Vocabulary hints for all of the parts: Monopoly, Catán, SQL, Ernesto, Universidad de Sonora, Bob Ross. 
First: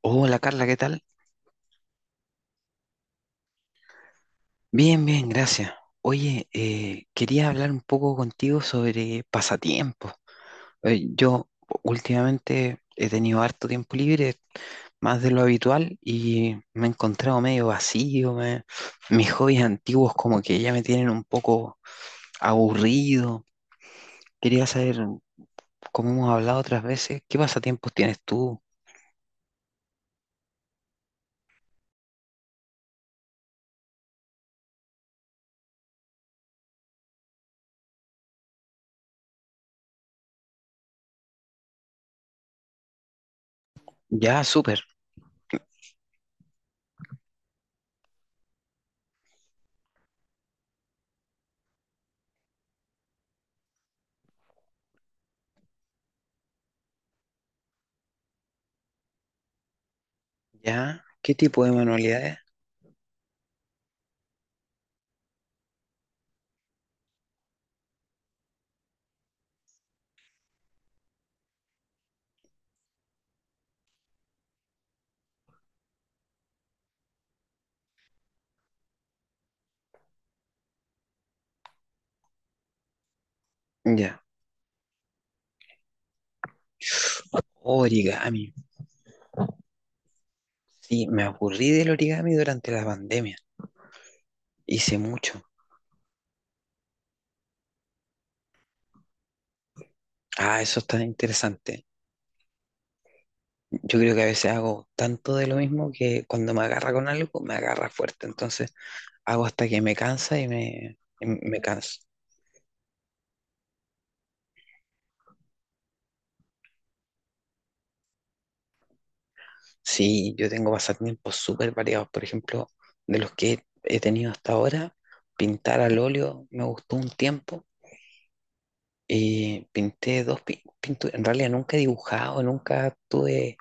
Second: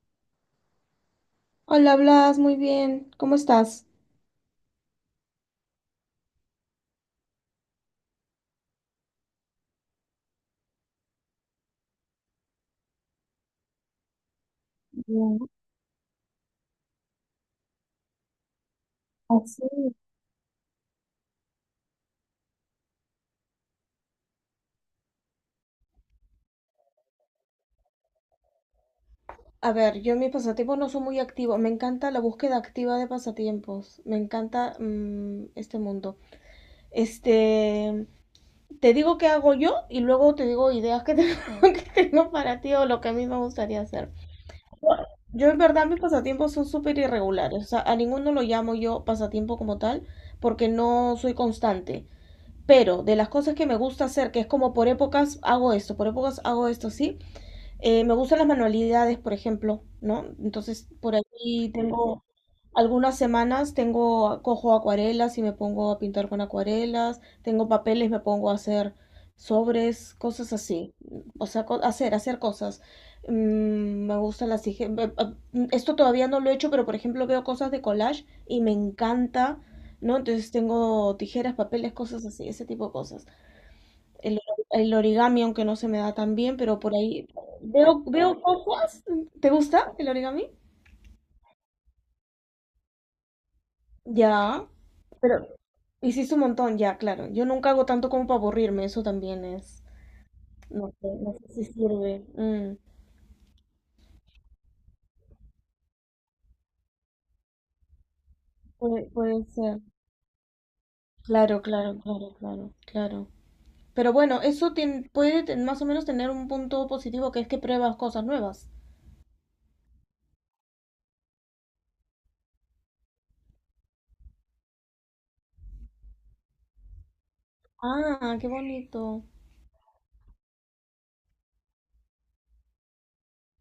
Hola Carla, ¿qué tal? Hola, Blas, muy bien. ¿Cómo estás? Bien, bien, gracias. Oye, quería hablar un poco contigo sobre pasatiempos. Yo últimamente he tenido harto tiempo libre, más de Bien, lo habitual, y me he encontrado medio vacío. Mis hobbies así. antiguos como que ya me tienen un poco aburrido. Quería saber, como hemos hablado otras veces, ¿qué pasatiempos tienes tú? A ver, yo en mis pasatiempos no soy muy activo. Me encanta la búsqueda activa de pasatiempos. Me encanta este mundo. Este, Te digo qué hago yo y luego te digo ideas que tengo, que tengo para ti o lo que a mí me gustaría hacer. Ya, súper. Yo en verdad mis pasatiempos son súper irregulares. O sea, a ninguno lo llamo yo pasatiempo como tal porque no soy constante. Pero de las cosas que me gusta hacer, que es como por épocas hago esto, por épocas hago esto, sí. Me gustan las manualidades, por ejemplo, ¿no? Entonces, Ya, por ¿qué tipo ahí de tengo manualidades? algunas semanas, tengo, cojo acuarelas y me pongo a pintar con acuarelas, tengo papeles, me pongo a hacer sobres, cosas así. O sea, hacer, hacer cosas. Me gusta las... Esto todavía no lo he hecho, pero por ejemplo veo cosas de collage y me encanta, ¿no? Entonces tengo tijeras, papeles, cosas así, ese tipo de cosas. Ya. El, el origami, aunque no se me da tan bien, pero por ahí Oh, veo origami. cosas. ¿Te gusta el origami? Sí, me aburrí del origami durante la pandemia. Ya, Hice mucho. pero hiciste un montón, ya, claro. Yo nunca hago tanto como para aburrirme, eso también es. Ah, eso No está sé, no sé si interesante. sirve. Yo creo que a veces hago tanto de lo mismo que cuando me agarra con algo, me agarra fuerte. Entonces Puede hago hasta ser. que me cansa y me Claro, claro, canso. claro, claro, claro. Pero bueno, eso más o menos tener un punto positivo que es que pruebas cosas nuevas. Sí, yo tengo pasatiempos súper variados. Por ejemplo, de los que he tenido hasta ahora, pintar al óleo me gustó un tiempo. Ah, qué bonito. Y pinté pinturas. En realidad nunca he dibujado, nunca tuve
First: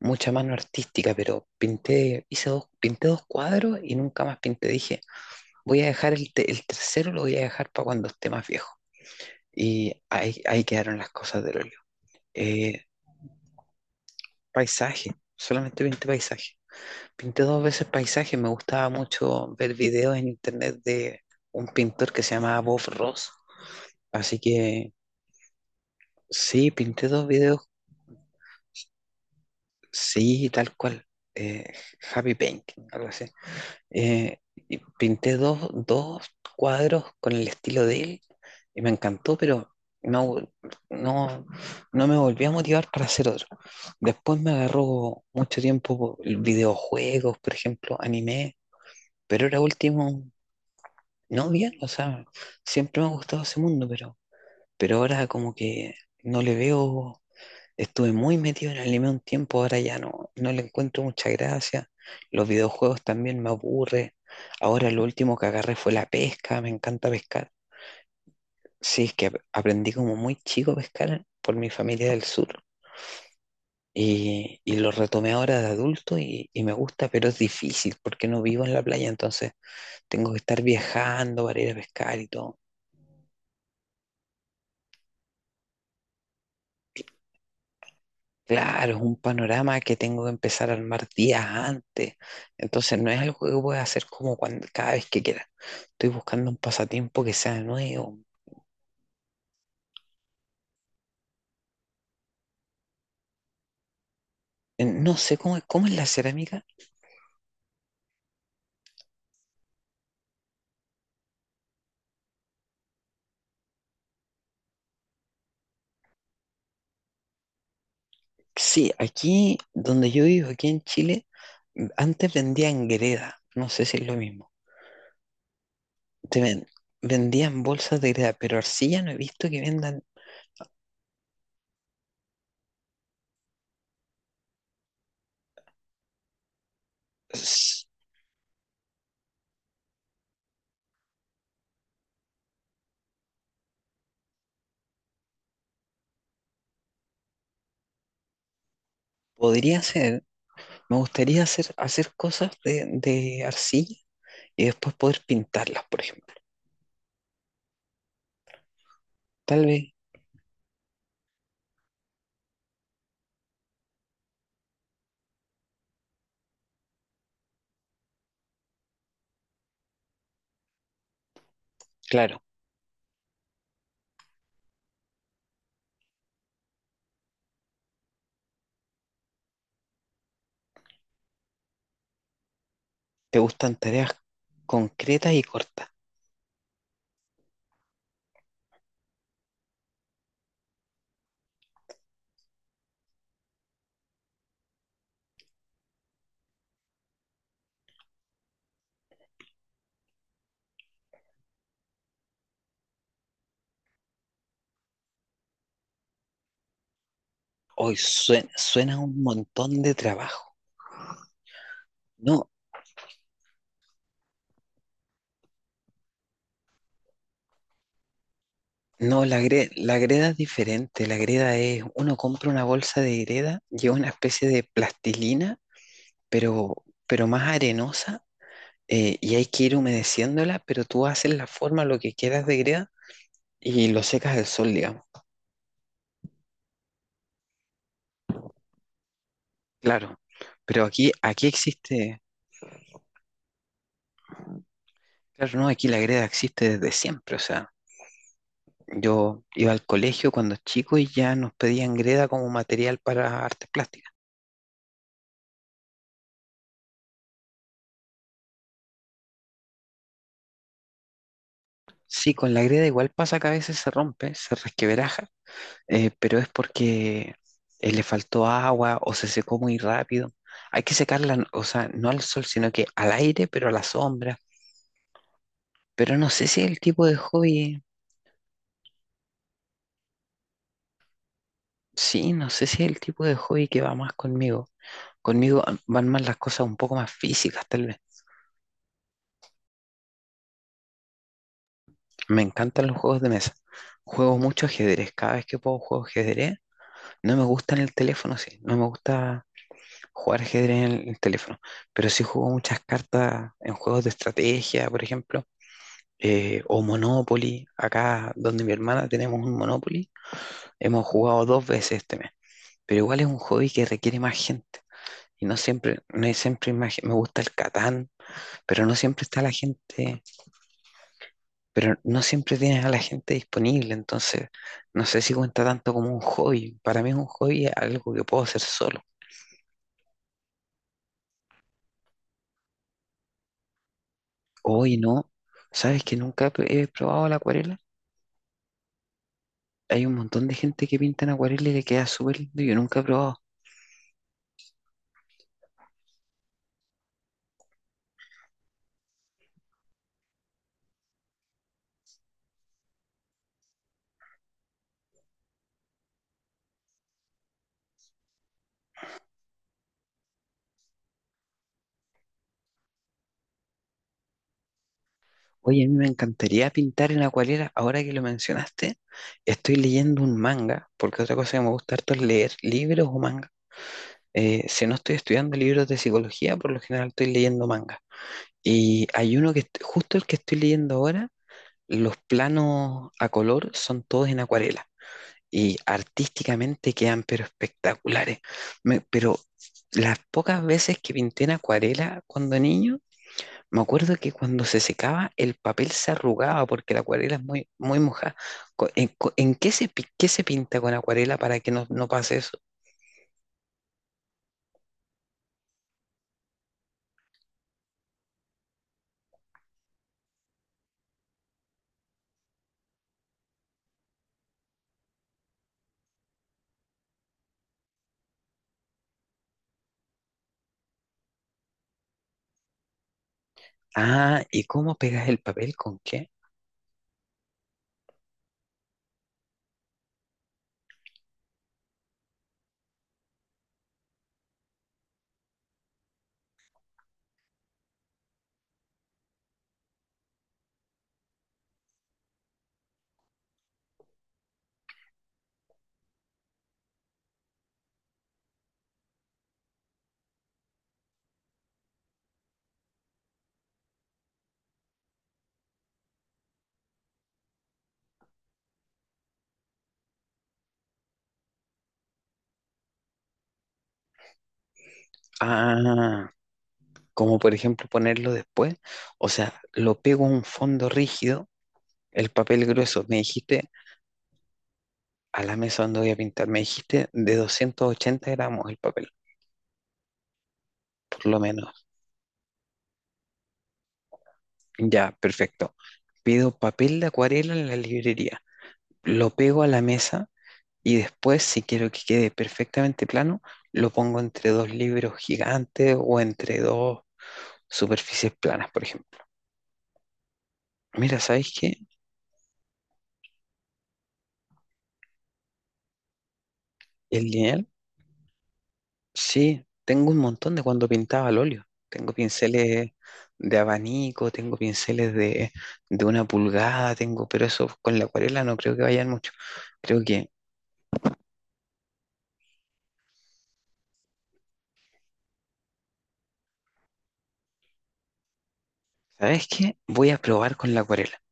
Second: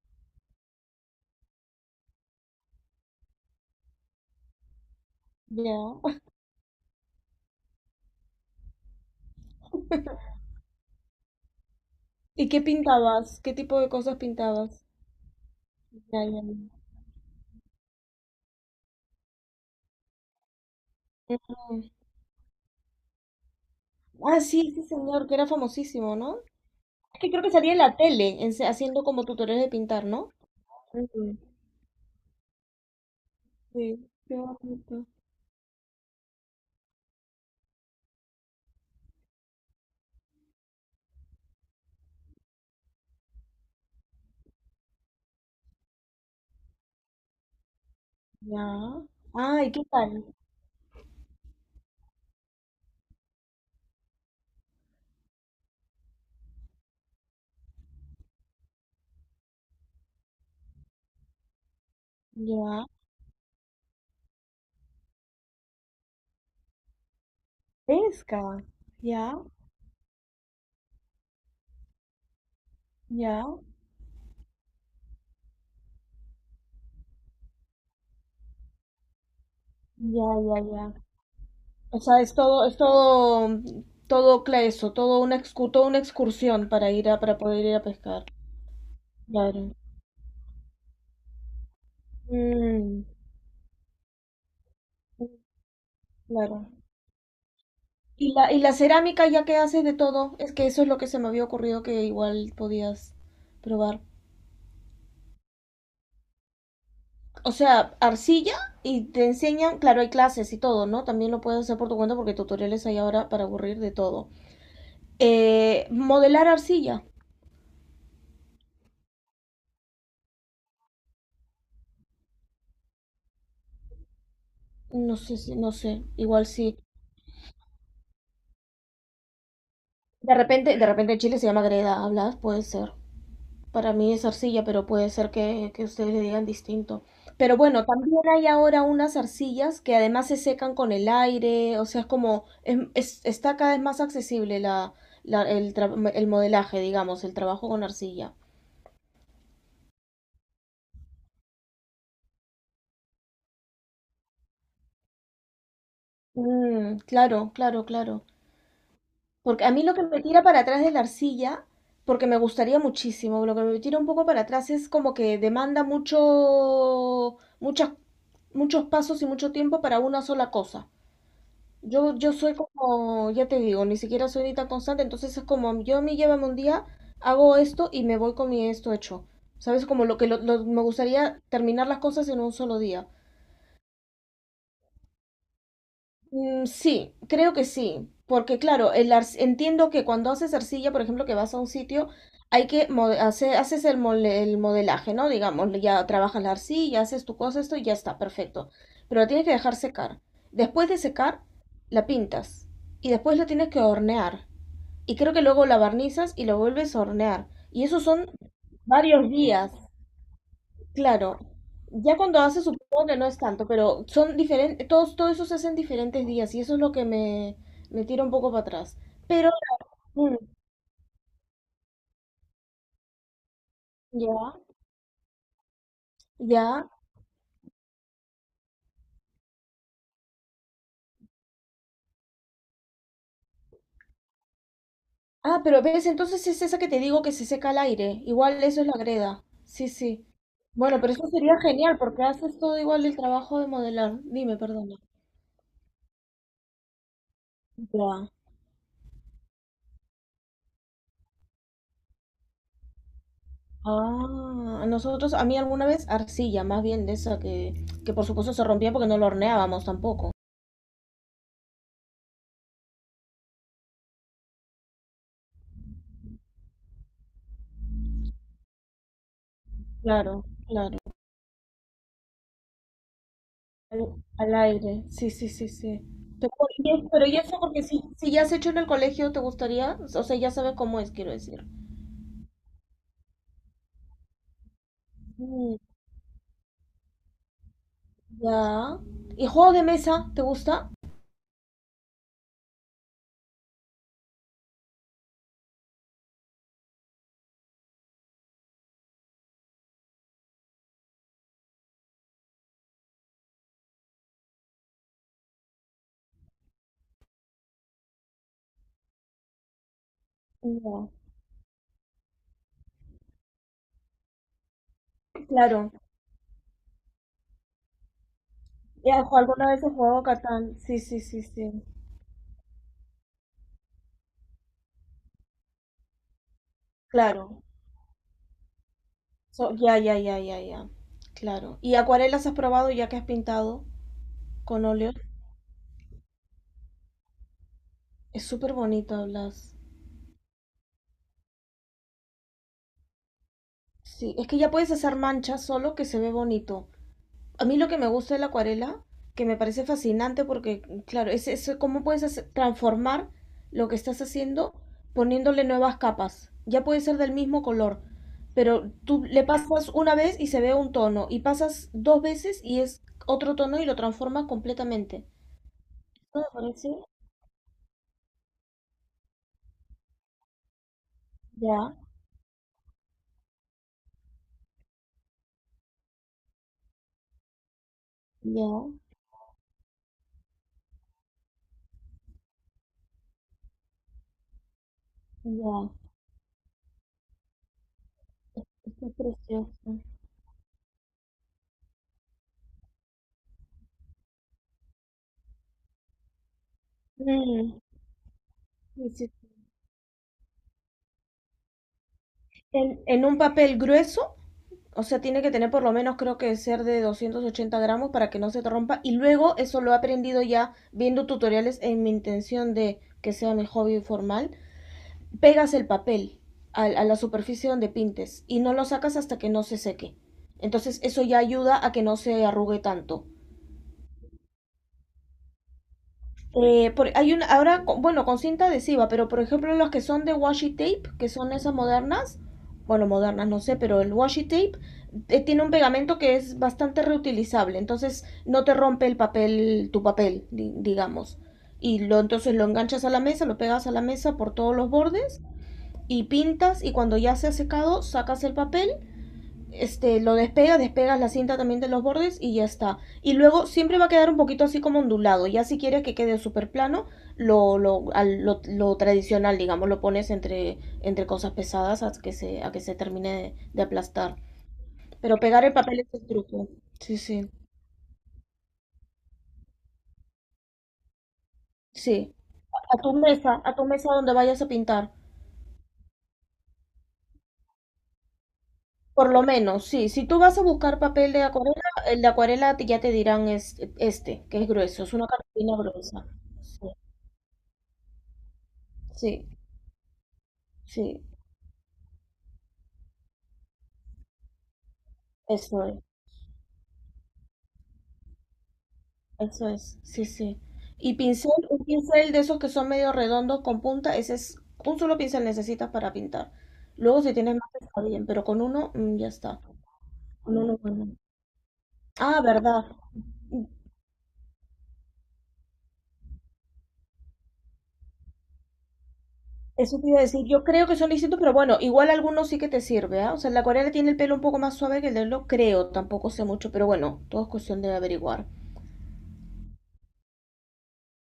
mucha mano artística, pero pinté, hice dos, pinté dos cuadros y nunca más pinté. Dije, Ya. voy a dejar el tercero, lo voy a dejar para cuando esté más viejo. Y ahí quedaron las cosas del óleo. ¿Y qué Eh, pintabas? ¿Qué tipo de cosas pintabas? paisaje, solamente pinté Ya, ya. paisaje. Pinté dos veces paisaje, me gustaba mucho ver videos en internet de Ya. un pintor que se llamaba Bob Ross. Así Ah, sí, ese que señor, que era famosísimo, ¿no? sí, pinté Es dos que creo que videos, salía en la tele, haciendo como tutoriales de pintar, ¿no? sí, tal cual. Mm. Eh, Happy Painting, algo así. Sí, qué Eh, y bonito. pinté dos cuadros con el estilo de él y me encantó, pero no, no, no me volví a motivar para hacer otro. Después me agarró mucho tiempo videojuegos, por ejemplo, anime, Ya. pero era Ay, ¿qué último, tal? no bien, o sea, siempre me ha gustado ese mundo, pero ahora como que no le veo. Estuve muy metido en el anime un tiempo, ahora ya no, no le encuentro mucha gracia. Los Ya. videojuegos también me aburre. Ahora lo último que agarré fue la pesca, me encanta pescar. Pesca. Sí, es que Ya, aprendí como muy chico a pescar por mi familia del sur ya, y lo retomé ahora de adulto y me gusta, pero es difícil porque no vivo en la playa, entonces ya, tengo que ya, estar ya. viajando para ir a O pescar sea, y todo. Es todo, todo eso, todo una toda una excursión para ir a, para poder ir a pescar. Claro, es un Claro. panorama que tengo que empezar a armar días antes. Entonces Mm, no es algo que pueda hacer cada vez que sí, quiera. Estoy buscando un claro. pasatiempo que sea nuevo. Y la cerámica, ya que haces de todo, es que eso es lo que se me había ocurrido que igual podías probar. No sé cómo, cómo es la cerámica. O sea, arcilla y te enseñan, claro, hay clases y todo, ¿no? También lo puedes hacer por tu cuenta porque tutoriales hay ahora para aburrir de todo. Modelar arcilla, Sí, aquí donde yo vivo, aquí en Chile, antes vendían greda. No sé si es lo mismo. no sé, no sé, Te igual ven- sí. vendían bolsas de greda, pero arcilla no he visto que vendan. De repente en Chile se llama greda, hablas, puede ser. Para mí es arcilla, pero puede ser que ustedes le digan distinto. Pero bueno, S- también hay ahora unas arcillas que además se secan con el aire, o sea, es como, está cada vez más accesible el modelaje, digamos, el trabajo con arcilla. Podría ser, me gustaría hacer, hacer cosas de arcilla y después poder pintarlas, por ejemplo. Claro, claro, claro. Porque Tal a mí vez lo que me tira para atrás de la arcilla, porque me gustaría muchísimo, lo que me tira un poco para atrás es como que demanda mucho, muchas, muchos pasos y mucho tiempo para una sola cosa. Yo claro, soy como, ya te digo, ni siquiera soy ni tan constante, entonces es como, yo me llévame un día, hago esto y me voy con mi esto hecho. ¿Sabes? Como lo que me gustaría terminar las cosas en un solo día. te gustan tareas concretas y cortas. Sí, creo que sí, porque claro, entiendo que cuando haces arcilla, por ejemplo, que vas a un sitio, hay que haces el modelaje, ¿no? Digamos, ya trabajas la arcilla, haces tu cosa, esto y ya está, perfecto. Pero la tienes que dejar secar. Después de secar, la pintas y después la tienes que hornear. Y creo que luego la barnizas y lo vuelves a hornear. Y Hoy eso son suena, suena un varios días, montón de trabajo. claro. Ya cuando No, haces supongo que no es tanto, pero son diferentes, todos, todo eso se hace en diferentes días y eso es lo que me tira un poco para atrás. no, la, Pero, la greda es mm, diferente. La greda es, uno compra una bolsa de greda, lleva una especie ya, de plastilina, pero, ya. pero más arenosa, y hay que ir humedeciéndola, pero tú haces la forma, lo que quieras de greda, y lo secas al sol, digamos. Ah, pero ves, entonces es esa que te digo que se seca al aire. Igual eso es la greda. Sí, Claro, sí. pero Bueno, aquí, pero eso aquí sería genial existe, porque haces todo igual el trabajo de modelar. Dime, perdona. claro, no, aquí la greda existe desde siempre, o sea. Ya. Yo iba al colegio cuando chico y ya nos pedían greda como material para artes plásticas. Ah, nosotros, a mí alguna vez arcilla, más bien de esa que por supuesto se rompía porque no lo horneábamos tampoco. Sí, con la greda igual pasa que a veces se rompe, se resquebraja, pero es porque le faltó agua o se secó muy rápido. Claro, Hay que claro. secarla, o sea, no al sol, sino que al aire, pero a la Al, sombra. al aire, sí, sí, sí, sí. Pero no sé Pero, si es el tipo de pero y eso hobby, porque si, si ya has hecho en el colegio, ¿te gustaría? O sea, ya sabes cómo es, quiero decir. sí, no sé si es el tipo de hobby que va más conmigo. Conmigo ah, Mm, van más las cosas un poco más físicas, tal vez. ya. ¿Y juego de mesa? ¿Te gusta? Me encantan los juegos de mesa. Juego mucho ajedrez. Cada vez que puedo juego ajedrez. No me gusta en el teléfono, sí. No me gusta jugar ajedrez en el teléfono. Pero sí juego muchas cartas en juegos de estrategia, por ejemplo. O Monopoly. Acá donde mi hermana tenemos un Monopoly. Hemos No, jugado dos veces este mes. Pero igual es un hobby que requiere más gente. Y no claro. siempre, no es siempre hay más me gusta el Catán, pero no Ya, siempre está la alguna vez he gente, jugado Catán. Sí, sí, sí, sí. pero no siempre tienes a la gente disponible, entonces no sé si cuenta tanto como un hobby. Para mí es un Claro. hobby algo que puedo hacer solo. Ya, ya, ya, ya, ya. Claro. ¿Y acuarelas has probado ya que has pintado? Con Hoy óleo. no, ¿sabes que nunca he probado la acuarela? Es súper bonito, Blas. Hay un montón de gente que pinta en acuarela y le queda súper lindo, yo nunca he probado. Sí, es que ya puedes hacer manchas solo que se ve bonito. A mí lo que me gusta de la acuarela, que me parece fascinante porque, claro, es cómo puedes transformar lo que estás haciendo poniéndole nuevas capas. Ya puede ser del mismo color, pero tú le pasas una vez y se ve un tono, y pasas dos veces y es otro tono y lo transformas completamente. Oye, a mí me Esto me encantaría parece, pintar en acuarela, ahora que lo mencionaste, estoy leyendo un manga, porque otra cosa que me ya, gusta harto es leer libros o manga. Si no estoy estudiando libros de psicología, por lo general estoy leyendo manga. ya, Y hay uno que justo el que estoy leyendo ahora. Los planos a color son todos en acuarela y ya, artísticamente quedan pero espectaculares. Esto es Pero precioso. las pocas veces que pinté en acuarela cuando niño, me acuerdo que cuando se secaba el papel se arrugaba porque la acuarela es Mm, muy mojada. ¿En, sí, sí. En qué qué se pinta con acuarela para que no pase eso? En un papel grueso, o sea, tiene que tener por lo menos creo que ser de 280 gramos para que no se te rompa. Y luego eso lo he aprendido ya viendo tutoriales en mi intención de que sea mi hobby formal. Pegas el papel a la superficie donde pintes y no lo sacas hasta que no se seque. Entonces eso ya ayuda a que no se arrugue tanto. Ah, ¿y cómo pegas el papel? ¿Con qué? Hay una, ahora, bueno, con cinta adhesiva, pero por ejemplo las que son de washi tape, que son esas modernas, bueno, modernas no sé, pero el washi tape tiene un pegamento que es bastante reutilizable, entonces no te rompe el papel, tu papel, digamos. Entonces lo enganchas a la mesa, lo pegas a la mesa por todos los bordes y pintas y cuando ya se ha secado, sacas el papel este, lo despegas, despegas la cinta también de los bordes y ya está. Y luego siempre va a quedar un poquito así como ondulado. Ya si quieres que quede súper plano, lo tradicional, digamos, lo pones entre, entre cosas pesadas a que se termine de aplastar. Pero pegar el papel es el Ah, truco. Sí, como sí. por ejemplo ponerlo después. O sea, lo pego a un fondo rígido. El Sí. papel grueso, me dijiste, A tu mesa donde vayas a pintar. a la mesa donde voy a pintar, me dijiste de 280 gramos el papel, Por lo menos, sí. Si tú vas a buscar por papel lo de acuarela, menos. el de acuarela ya te dirán es, este, que es grueso, Ya, es una perfecto. cartulina gruesa. Pido Sí, papel de acuarela en la librería, lo sí, pego a la mesa y sí. después, si quiero que quede perfectamente plano, lo pongo entre dos libros Eso gigantes es, o entre dos superficies planas, por ejemplo. eso es, sí, sí. Y Mira, ¿sabes pincel, qué? un pincel de esos que son medio redondos con punta, ese es un solo pincel necesitas para pintar. Luego El si tienes lineal más está bien, pero con uno ya está. sí, tengo un montón Con de uno, cuando bueno. pintaba al óleo. Tengo Ah, verdad. pinceles de abanico, tengo pinceles de una pulgada, tengo, pero eso con la acuarela no creo que vayan mucho. Eso Creo te iba a que, decir, yo creo que son distintos, pero bueno, igual algunos sí que te sirve, ¿ah? O sea, la acuarela tiene el pelo un poco más suave que el de lo creo, tampoco sé mucho, pero bueno, todo es cuestión de averiguar. ¿sabes qué? Voy a probar con la acuarela.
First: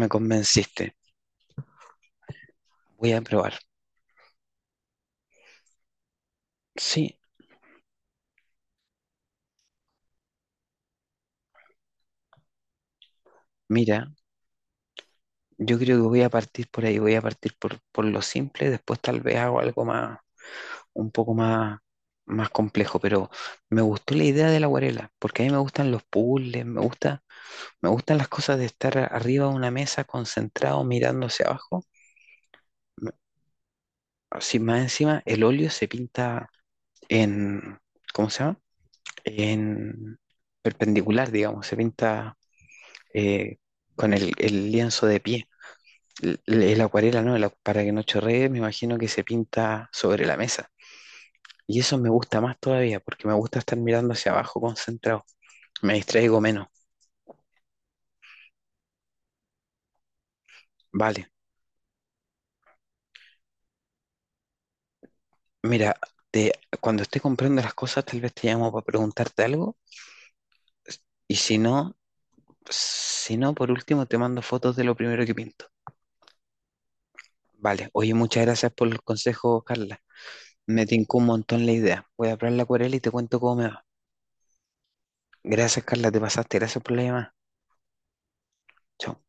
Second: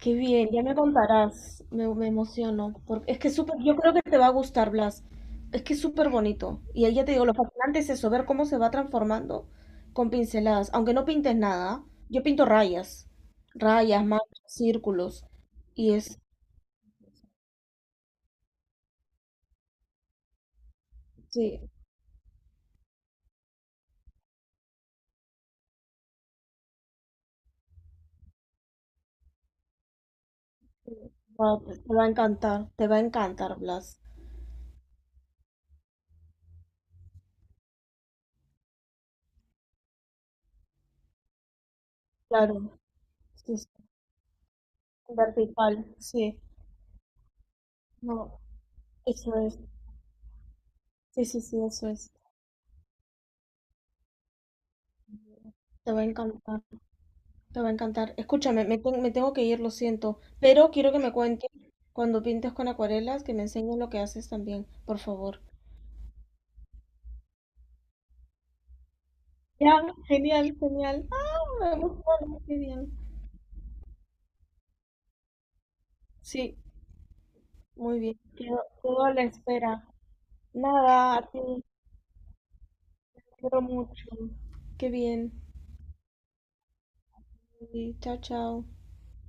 Me bien, ya me convenciste. contarás. Me emociono. Voy Porque es a que es probar. súper, yo creo que te va a gustar, Blas. Es que es súper bonito. Y ahí ya te Sí, digo, lo fascinante es eso, ver cómo se va transformando con pinceladas. Aunque no pintes nada, yo pinto rayas. Rayas, mira, manchas, círculos. yo Y creo que es, voy a partir por ahí, voy a partir por lo simple, después tal vez hago algo más, un poco sí, más, más complejo, pero me gustó la idea de la acuarela, porque a mí me gustan los puzzles, me gusta. Me gustan las cosas de estar arriba de una mesa concentrado mirando hacia va- abajo. te va a encantar, te va a encantar, Blas. Así más encima, el óleo se pinta en, ¿cómo se llama? En perpendicular, digamos, se pinta Claro, sí, eh, sí, con el lienzo de pie. vertical, sí. El acuarela, ¿no? Para que no No, chorree, me imagino que se eso es. pinta sobre la mesa. Sí, sí, sí, Y eso eso me es. gusta más todavía, porque me gusta estar mirando hacia abajo concentrado. Te Me va a distraigo encantar. menos. Te va a encantar. Escúchame, me tengo que ir, lo siento, pero quiero que me Vale. cuentes cuando pintes con acuarelas, que me enseñes lo que haces también, por favor. Mira, te- cuando esté comprando las cosas, tal vez te llamo para preguntarte algo. Ya, genial, genial. Y si Ah, no, emociono, qué bien. si no, por último te mando fotos de lo primero que pinto. Sí, Vale, muy oye, bien. muchas Quedo, gracias por el quedo a la consejo, espera. Carla. Me Nada, tincó a un ti, montón la idea. Voy a probar la acuarela y te te cuento cómo quiero me va. mucho. Qué bien. Gracias, Carla, te pasaste. Gracias por la llamada. Sí, chao, chao. Chao.